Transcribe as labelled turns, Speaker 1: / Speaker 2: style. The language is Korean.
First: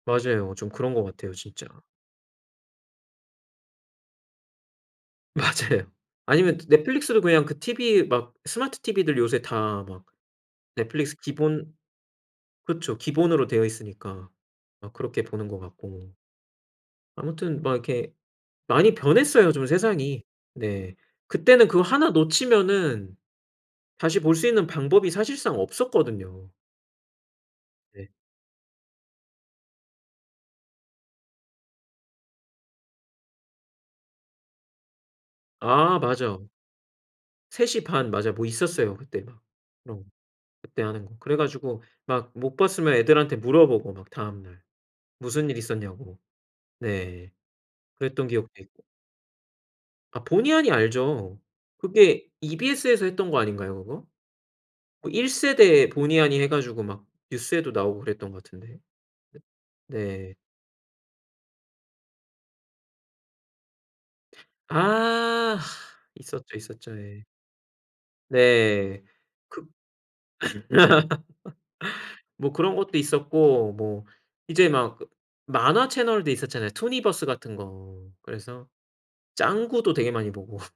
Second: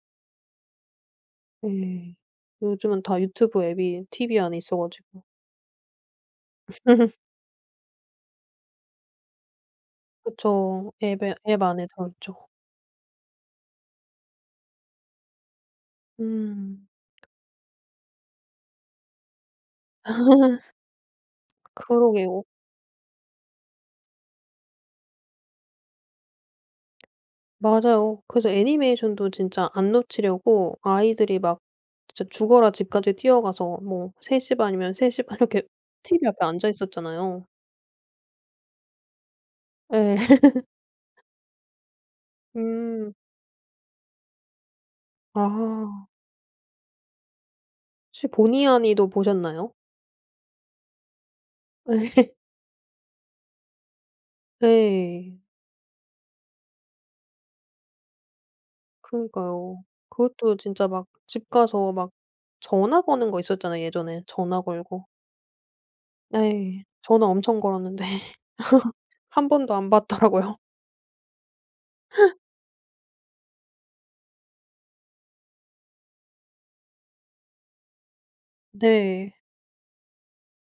Speaker 1: 맞아요. 좀 그런 것 같아요 진짜.
Speaker 2: 네. 요즘은 다 유튜브 앱이 TV 안에 있어 가지고.
Speaker 1: 맞아요. 아니면 넷플릭스도 그냥 그 TV 막 스마트 TV들 요새 다 막
Speaker 2: 그쵸.
Speaker 1: 넷플릭스
Speaker 2: 앱에 앱
Speaker 1: 기본
Speaker 2: 안에 들어 있죠.
Speaker 1: 그쵸 기본으로 되어 있으니까 막 그렇게 보는 것 같고.
Speaker 2: 음.
Speaker 1: 아무튼 막 이렇게 많이 변했어요 좀 세상이. 네. 그때는 그거 하나
Speaker 2: 그러게요.
Speaker 1: 놓치면은 다시 볼 수 있는 방법이 사실상 없었거든요. 네.
Speaker 2: 맞아요. 그래서 애니메이션도 진짜 안 놓치려고 아이들이 막 진짜 죽어라 집까지 뛰어가서 뭐 3:30 이면 3:30 이렇게
Speaker 1: 아
Speaker 2: TV
Speaker 1: 맞아.
Speaker 2: 앞에 앉아 있었잖아요.
Speaker 1: 3:30 맞아요 뭐 있었어요 그때 막 그런
Speaker 2: 예.
Speaker 1: 그때 하는 거. 그래 가지고 막 못 봤으면
Speaker 2: 음.
Speaker 1: 애들한테 물어보고 막 다음날 무슨 일이
Speaker 2: 아.
Speaker 1: 있었냐고 네
Speaker 2: 혹시
Speaker 1: 그랬던 기억도 있고.
Speaker 2: 보니하니도 보셨나요?
Speaker 1: 아 보니하니 알죠. 그게
Speaker 2: 예.
Speaker 1: EBS에서 했던 거 아닌가요 그거? 뭐 1
Speaker 2: 네.
Speaker 1: 세대 보니하니 해 가지고 막 뉴스에도 나오고 그랬던 거 같은데. 네
Speaker 2: 그러니까요.
Speaker 1: 네.
Speaker 2: 그것도 진짜 막 집 가서 막 전화 거는 거 있었잖아 예전에 전화 걸고.
Speaker 1: 아 있었죠,
Speaker 2: 예.
Speaker 1: 있었죠. 예.
Speaker 2: 전화 엄청 걸었는데
Speaker 1: 네.
Speaker 2: 1
Speaker 1: 그
Speaker 2: 번도 안 받더라고요.
Speaker 1: 뭐 그런 것도 있었고 뭐 이제 막 만화 채널도 있었잖아요 투니버스 같은 거. 그래서
Speaker 2: 네.
Speaker 1: 짱구도 되게 많이 보고.